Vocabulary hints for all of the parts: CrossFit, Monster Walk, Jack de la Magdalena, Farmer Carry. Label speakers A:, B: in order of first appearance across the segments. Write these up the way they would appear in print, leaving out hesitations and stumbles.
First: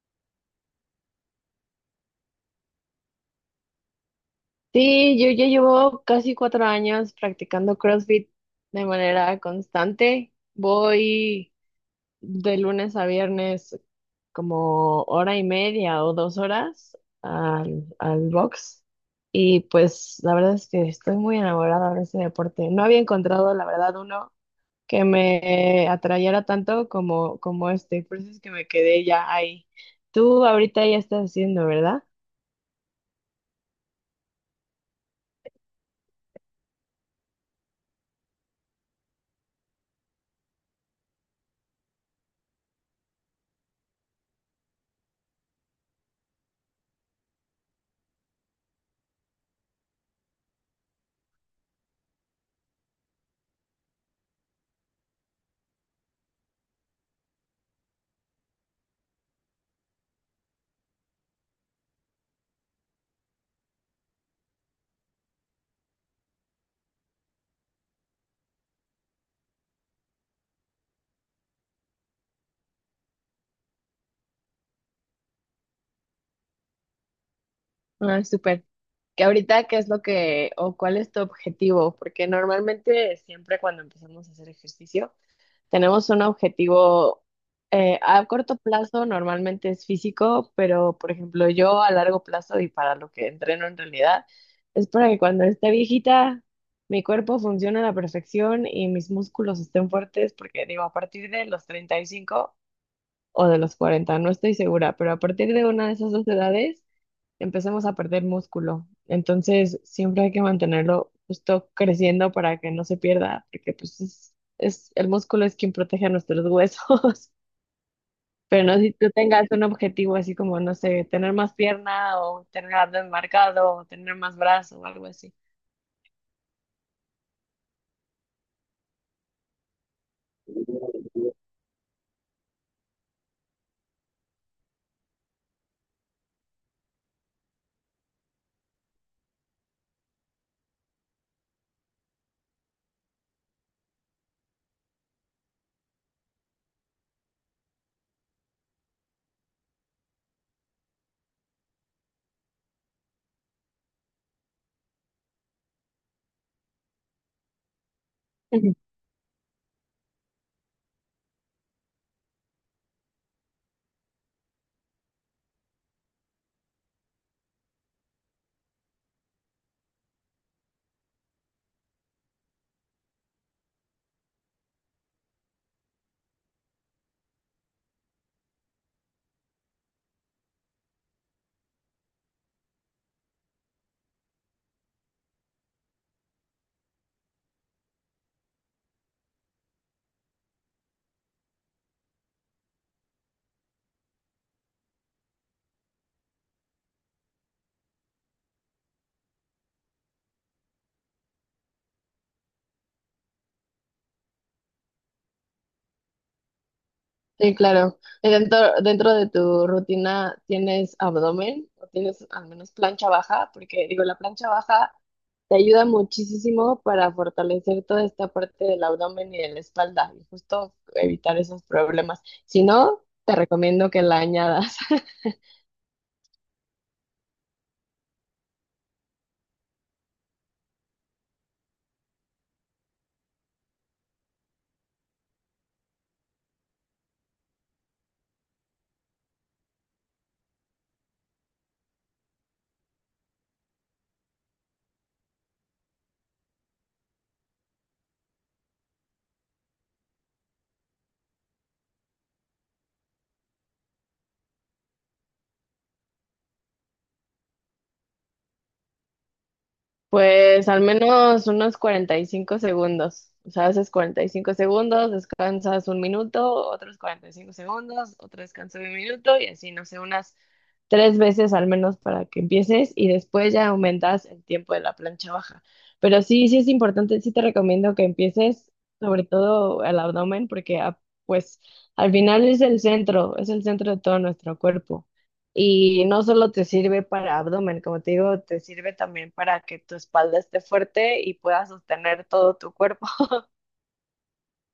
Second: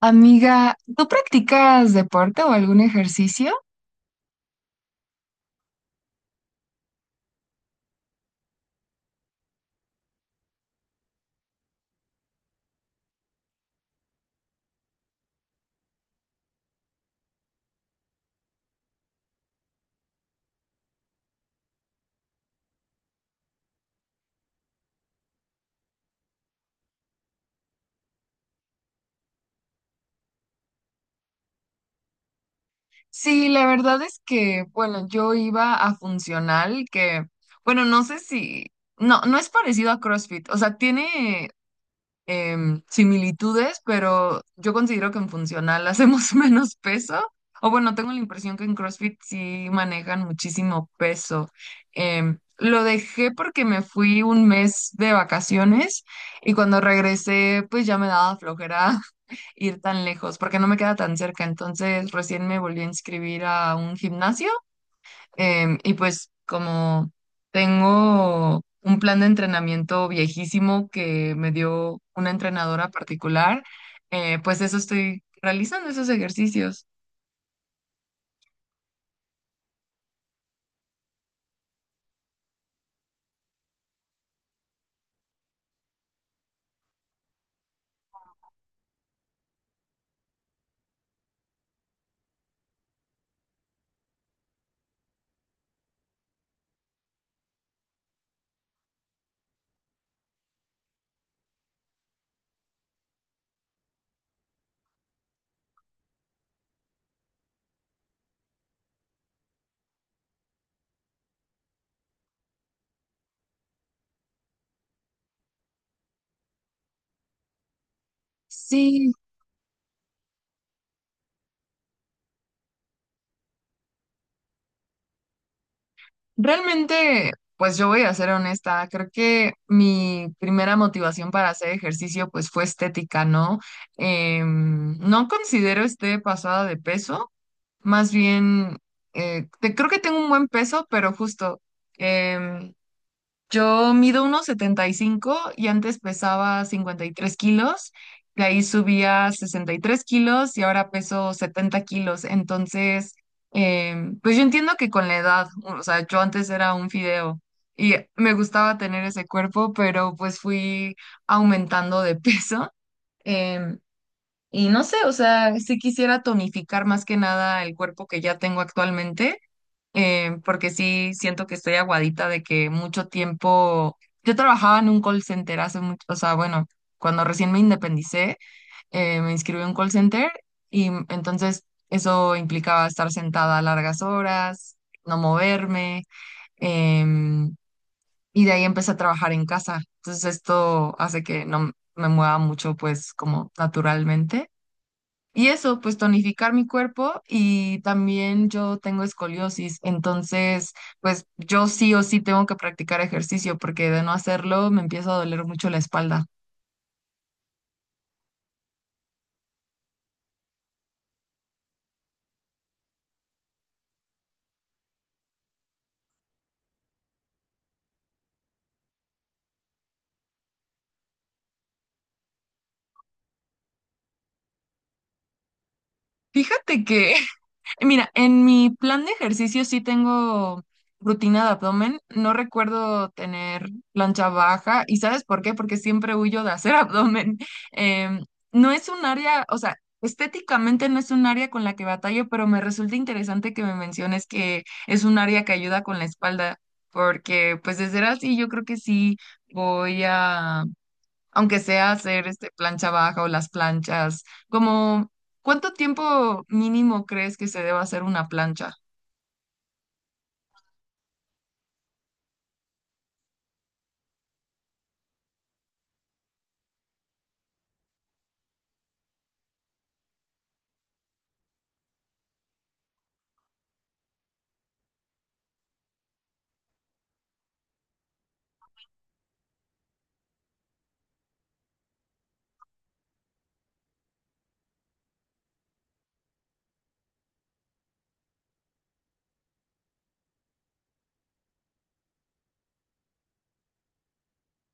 A: Amiga, ¿tú practicas deporte o algún ejercicio?
B: Sí, yo ya llevo casi cuatro años practicando CrossFit de manera constante. Voy de lunes a viernes como hora y media o dos horas al box. Y pues la verdad es que estoy muy enamorada de ese deporte. No había encontrado, la verdad, uno que me atrayera tanto como este. Por eso es que me quedé ya ahí. Tú ahorita ya estás haciendo, ¿verdad?
A: Sí, la verdad es que, bueno, yo iba a funcional, que, bueno, no sé si, no, no es parecido a CrossFit, o sea, tiene similitudes, pero yo considero que en funcional hacemos menos peso. O bueno, tengo la impresión que en CrossFit sí manejan muchísimo peso. Lo dejé porque me fui un mes de vacaciones y cuando regresé, pues ya me daba flojera ir tan lejos porque no me queda tan cerca. Entonces recién me volví a inscribir a un gimnasio. Y pues como tengo un plan de entrenamiento viejísimo que me dio una entrenadora particular, pues eso estoy realizando, esos ejercicios.
B: Ah, súper. Que ahorita qué es lo que o cuál es tu objetivo, porque normalmente siempre cuando empezamos a hacer ejercicio tenemos un objetivo a corto plazo, normalmente es físico, pero por ejemplo yo a largo plazo y para lo que entreno en realidad es para que cuando esté viejita mi cuerpo funcione a la perfección y mis músculos estén fuertes, porque digo, a partir de los 35 o de los 40 no estoy segura, pero a partir de una de esas dos edades empecemos a perder músculo. Entonces, siempre hay que mantenerlo justo creciendo para que no se pierda, porque pues el músculo es quien protege a nuestros huesos. Pero no si tú
A: Sí,
B: tengas un objetivo así como, no sé, tener más pierna o tener abdomen marcado o tener más brazo o algo así.
A: realmente, pues yo voy a ser honesta, creo que mi primera motivación para hacer ejercicio pues fue estética, ¿no? No considero esté pasada de peso, más bien, creo que tengo un buen peso, pero justo. Em, Yo mido unos 75 y antes pesaba 53 kilos, de ahí subía 3 kilos y ahora peso 70 kilos. Entonces, pues yo entiendo que con la edad, o sea, yo antes era un fideo y me gustaba tener ese cuerpo, pero pues fui aumentando de peso. em, y no sé, o sea, sí quisiera tonificar más que nada el cuerpo que ya tengo actualmente, porque sí siento que estoy aguadita de que mucho tiempo, yo trabajaba en un call center hace mucho, o sea, bueno, cuando recién me independicé, me inscribí en un call center y entonces eso implicaba estar sentada largas horas, no moverme, em, y de ahí empecé a trabajar en casa. Entonces esto hace que no me mueva mucho, pues como naturalmente. Y eso, pues tonificar mi cuerpo y también yo tengo escoliosis, entonces pues yo sí o sí tengo que practicar ejercicio porque de no hacerlo me empieza a doler mucho la espalda.
B: Sí, claro. Y dentro de tu rutina, ¿tienes abdomen o tienes al menos plancha baja? Porque digo, la plancha baja te ayuda muchísimo para fortalecer toda esta parte del abdomen y de la espalda y justo evitar esos problemas. Si no, te recomiendo que la añadas.
A: Fíjate que mira, en mi plan de ejercicio sí tengo rutina de abdomen. No recuerdo tener plancha baja. ¿Y sabes por qué? Porque siempre huyo de hacer abdomen. Em, no es un área, o sea, estéticamente no es un área con la que batallo, pero me resulta interesante que me menciones que es un área que ayuda con la espalda, porque pues de ser así yo creo que sí voy a aunque sea hacer plancha baja o las planchas, como ¿cuánto tiempo mínimo crees que se deba hacer una plancha?
B: Pues al menos unos 45 segundos. O sea, haces 45 segundos, descansas un minuto, otros 45 segundos, otro descanso de un minuto y así, no sé, unas tres veces al menos para que empieces y después ya aumentas el tiempo de la plancha baja. Pero sí, sí es importante, sí te recomiendo que empieces sobre todo el abdomen porque pues al final es el centro de todo nuestro cuerpo. Y no solo te sirve para abdomen, como te digo, te sirve también para que tu espalda esté fuerte y puedas sostener todo tu cuerpo.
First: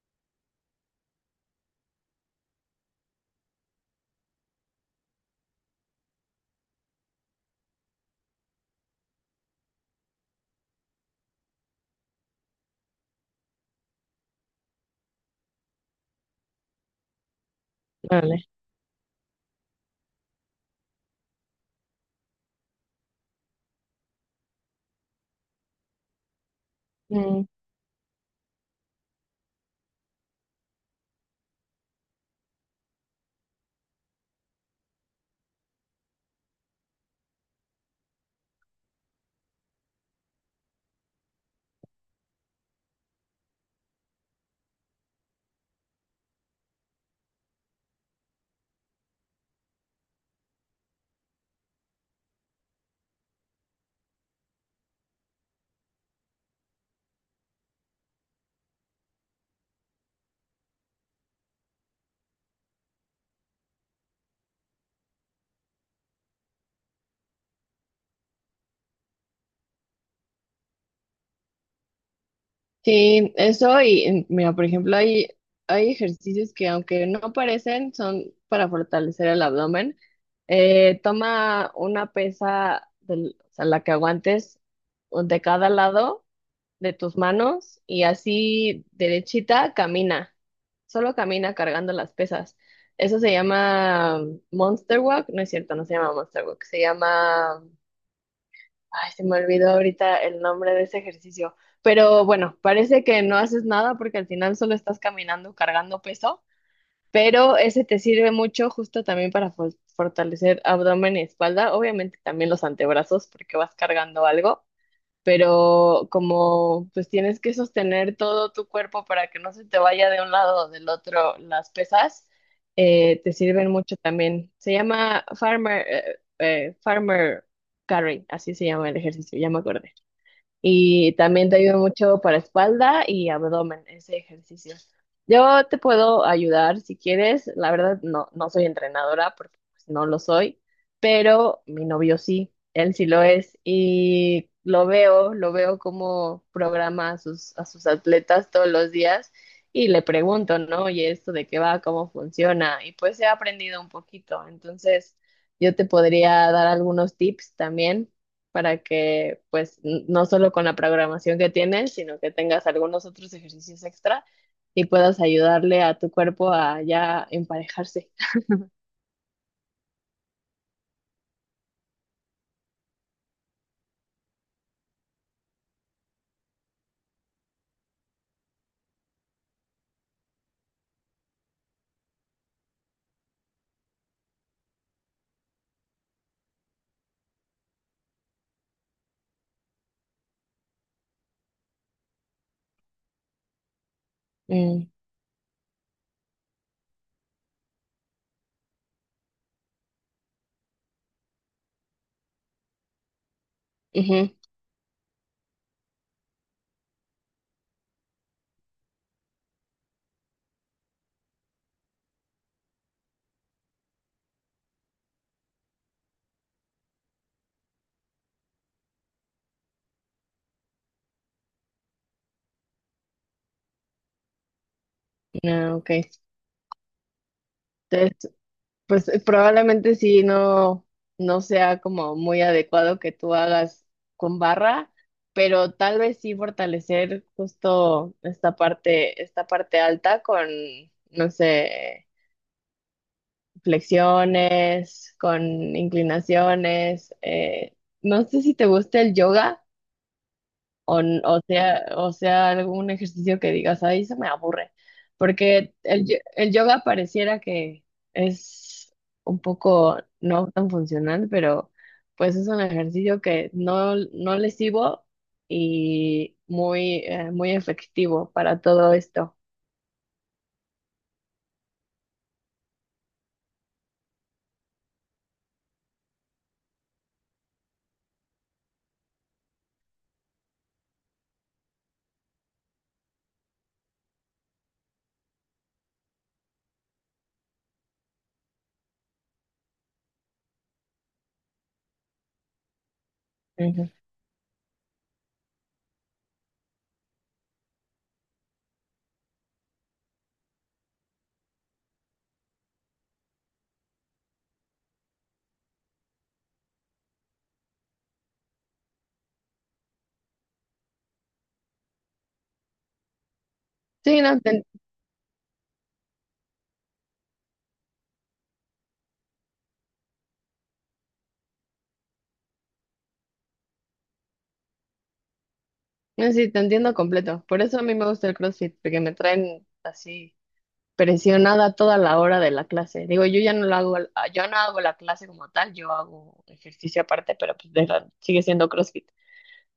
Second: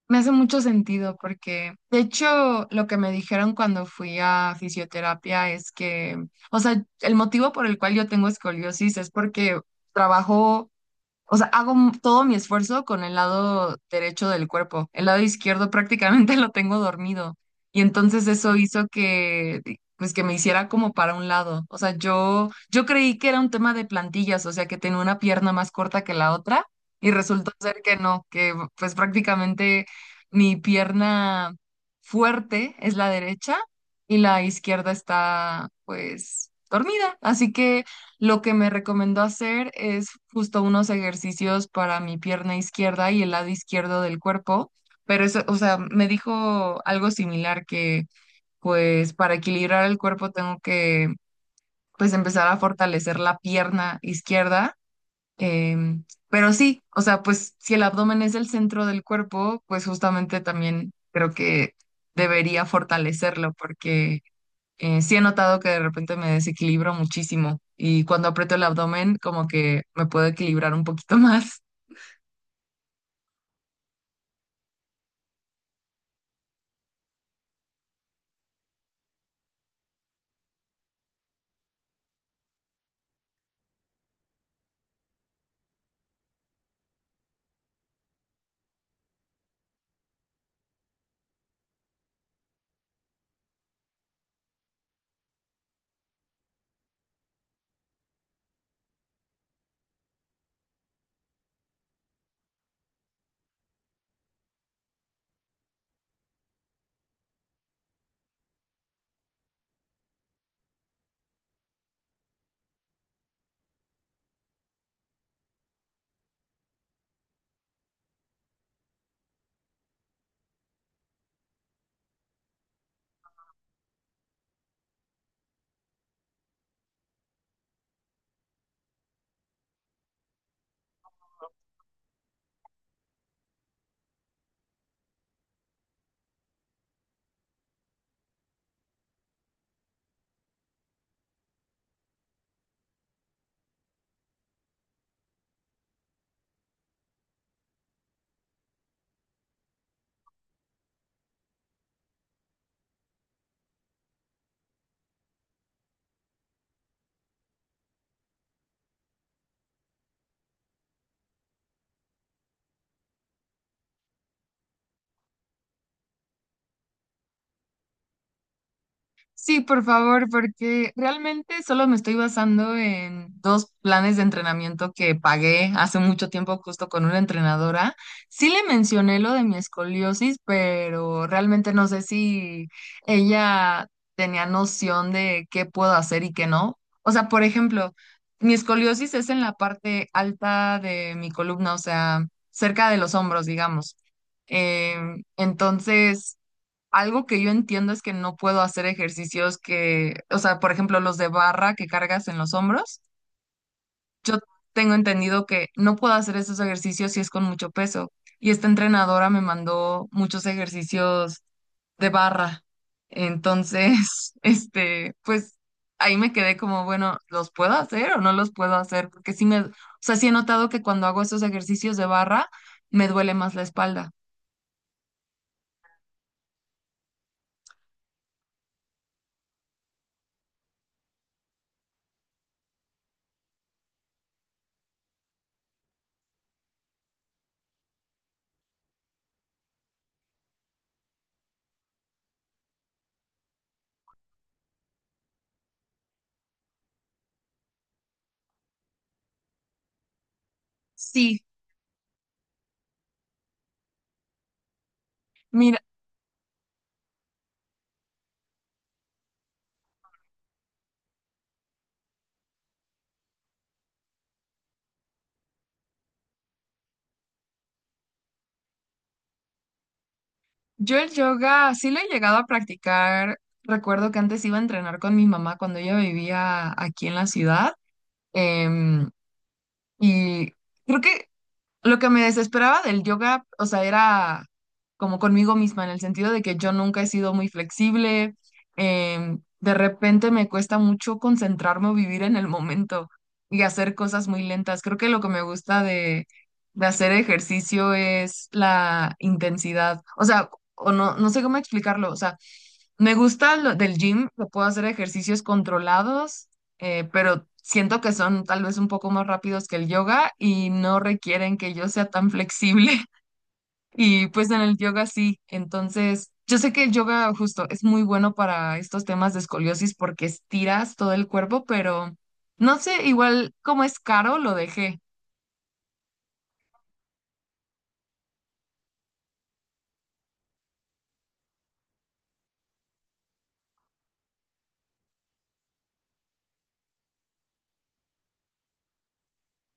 A: Me hace mucho sentido porque, de hecho, lo que me dijeron cuando fui a fisioterapia es que, o sea, el motivo por el cual yo tengo escoliosis es porque trabajo. O sea, hago todo mi esfuerzo con el lado derecho del cuerpo. El lado izquierdo prácticamente lo tengo dormido. Y entonces
B: Vale.
A: eso hizo que, pues que me hiciera como para un lado. O sea, yo creí que era un tema de plantillas, o sea, que tenía una pierna más corta que la otra y resultó ser que no, que pues prácticamente mi pierna fuerte es la derecha y la izquierda está pues dormida. Así que. Lo que me recomendó hacer es justo unos ejercicios para mi pierna izquierda y el lado izquierdo del cuerpo, pero eso, o sea, me dijo algo similar que pues para equilibrar el cuerpo tengo que pues empezar a fortalecer la pierna izquierda, pero sí, o sea, pues si el abdomen es el centro del cuerpo, pues justamente también creo que debería fortalecerlo porque sí he notado que de repente me desequilibro muchísimo y cuando aprieto el abdomen como que me puedo equilibrar un poquito más.
B: Sí, eso y mira, por ejemplo, hay ejercicios que aunque no parecen, son para fortalecer el abdomen. Toma una pesa del, o sea, la que aguantes o de cada lado de tus manos y así derechita camina. Solo camina cargando las pesas. Eso se llama Monster Walk, no es cierto, no se llama Monster Walk, se llama... Ay, se me olvidó ahorita el nombre de ese ejercicio. Pero bueno, parece que no haces nada porque al final solo estás caminando, cargando peso, pero ese te sirve mucho justo también para fortalecer abdomen y espalda, obviamente también los antebrazos porque vas cargando algo, pero como pues tienes que sostener todo tu cuerpo para que no se te vaya de un lado o del otro las pesas, te sirven mucho también. Se llama Farmer, Farmer Carry, así se llama el ejercicio, ya me acordé. Y también te ayuda mucho para espalda y abdomen, ese ejercicio. Yo te puedo ayudar si quieres. La verdad, no, no soy entrenadora porque pues, no lo soy, pero mi novio sí, él sí lo es. Y lo veo cómo programa a sus atletas todos los días y le pregunto, ¿no? Oye, ¿esto de qué va? ¿Cómo funciona? Y pues he aprendido un poquito. Entonces, yo te podría dar algunos tips también para que pues no solo con la programación que tienes, sino que tengas algunos otros ejercicios extra y puedas ayudarle a tu cuerpo a ya emparejarse.
A: Sí, por favor, porque realmente solo me estoy basando en dos planes de entrenamiento que pagué hace mucho tiempo justo con una entrenadora. Sí le mencioné lo de mi escoliosis, pero realmente no sé si ella tenía noción de qué puedo hacer y qué no. O sea, por ejemplo, mi escoliosis es en la parte alta de mi columna, o sea, cerca de los hombros, digamos.
B: Mm,
A: Entonces. Algo que yo entiendo es que no puedo hacer ejercicios que, o sea, por ejemplo, los de barra que cargas en los hombros.
B: ujú,
A: Yo tengo entendido que no puedo hacer esos ejercicios si es con mucho peso. Y esta entrenadora me mandó muchos ejercicios de barra. Entonces, pues ahí me quedé como, bueno, ¿los puedo hacer o no los puedo hacer? Porque o sea, sí he notado que cuando hago esos ejercicios de barra, me duele más la espalda.
B: ah, ok. Entonces, pues probablemente sí no sea como muy adecuado que tú hagas con barra, pero tal vez sí fortalecer justo esta parte alta con, no sé. Flexiones, con inclinaciones. No sé si te gusta el yoga o
A: Sí.
B: sea, algún ejercicio que digas, ay se me aburre, porque
A: Mira,
B: el yoga pareciera que es un poco no tan funcional, pero pues es un ejercicio que no, no lesivo y muy efectivo para todo esto.
A: yo el yoga sí lo he llegado a practicar. Recuerdo que antes iba a entrenar con mi mamá cuando ella vivía aquí en la ciudad. em, y creo que lo que me desesperaba del yoga, o sea, era como conmigo misma, en el sentido de que yo nunca he sido muy flexible, de repente me cuesta mucho concentrarme o vivir en el momento y
B: Ujú.
A: hacer cosas muy lentas. Creo que lo que me gusta de, hacer ejercicio es la intensidad, o sea, o no, no sé cómo explicarlo, o sea, me gusta lo del gym, que puedo hacer ejercicios controlados, pero siento que son tal vez un poco más rápidos que el yoga y no requieren que yo sea tan flexible.
B: Sí,
A: Y
B: no,
A: pues en
B: te...
A: el yoga sí. Entonces, yo sé que el yoga justo es muy bueno para estos temas de escoliosis porque estiras todo el cuerpo, pero no sé, igual como es caro, lo dejé.
B: No, sí, te entiendo completo. Por eso a mí me gusta el CrossFit, porque me traen así presionada toda la hora de la clase. Digo, yo ya no lo hago, yo no hago la clase como tal, yo hago ejercicio aparte, pero pues sigue siendo CrossFit.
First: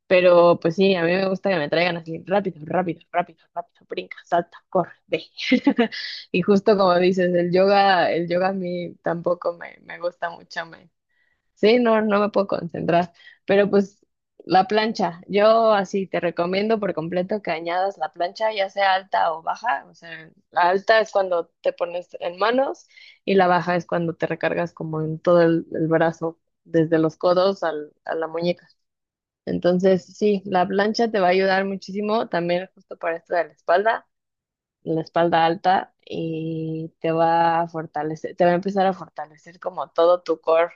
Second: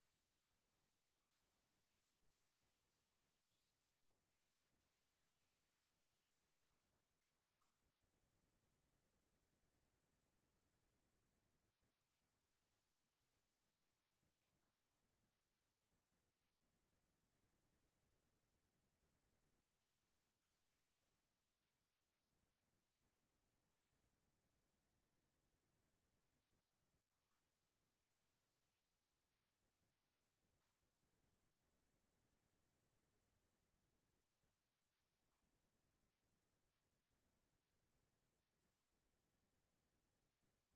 B: Pero pues sí, a mí me gusta que me traigan así rápido, rápido, rápido, rápido, brinca, salta, corre, ve. Y justo como dices, el yoga a mí tampoco me gusta mucho. Sí, no, no me puedo concentrar. Pero pues la plancha, yo así te recomiendo por completo que añadas la plancha, ya sea alta o baja. O sea, la alta es cuando te pones en manos y la baja es cuando te recargas como en todo el brazo, desde los codos a la muñeca. Entonces, sí, la plancha te va a ayudar muchísimo también justo para esto de la espalda alta y te va a fortalecer, te va a empezar a fortalecer como todo tu core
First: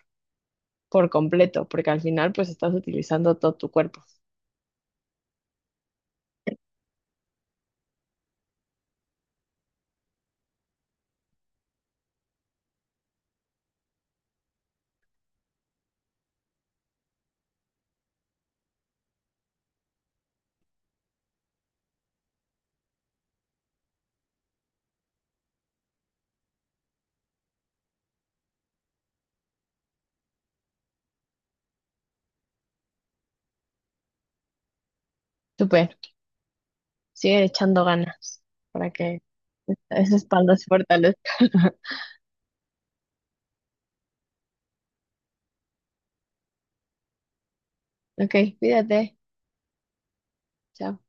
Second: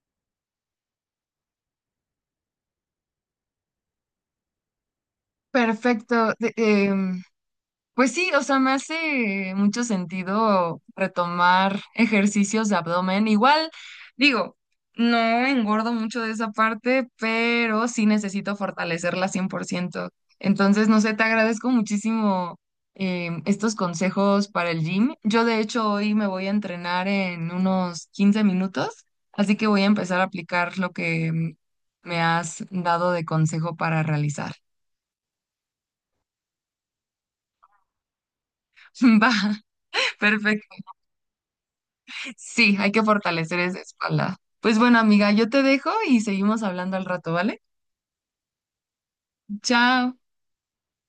B: por completo, porque al final pues estás utilizando todo tu cuerpo.
A: Perfecto. Pues sí, o sea, me hace mucho sentido retomar ejercicios de abdomen. Igual, digo, no engordo mucho de esa parte, pero sí necesito fortalecerla 100%. Entonces, no sé, te agradezco muchísimo, estos consejos para el gym. Yo, de hecho, hoy me voy a entrenar en unos 15 minutos, así que voy a empezar a aplicar lo que me has dado de consejo para realizar.
B: Súper, sigue echando ganas para que
A: Va,
B: esa espalda se
A: perfecto.
B: fortalezca.
A: Sí, hay que fortalecer esa espalda. Pues bueno, amiga, yo te dejo y seguimos hablando al rato, ¿vale?
B: Ok, cuídate.
A: Chao.
B: Chao.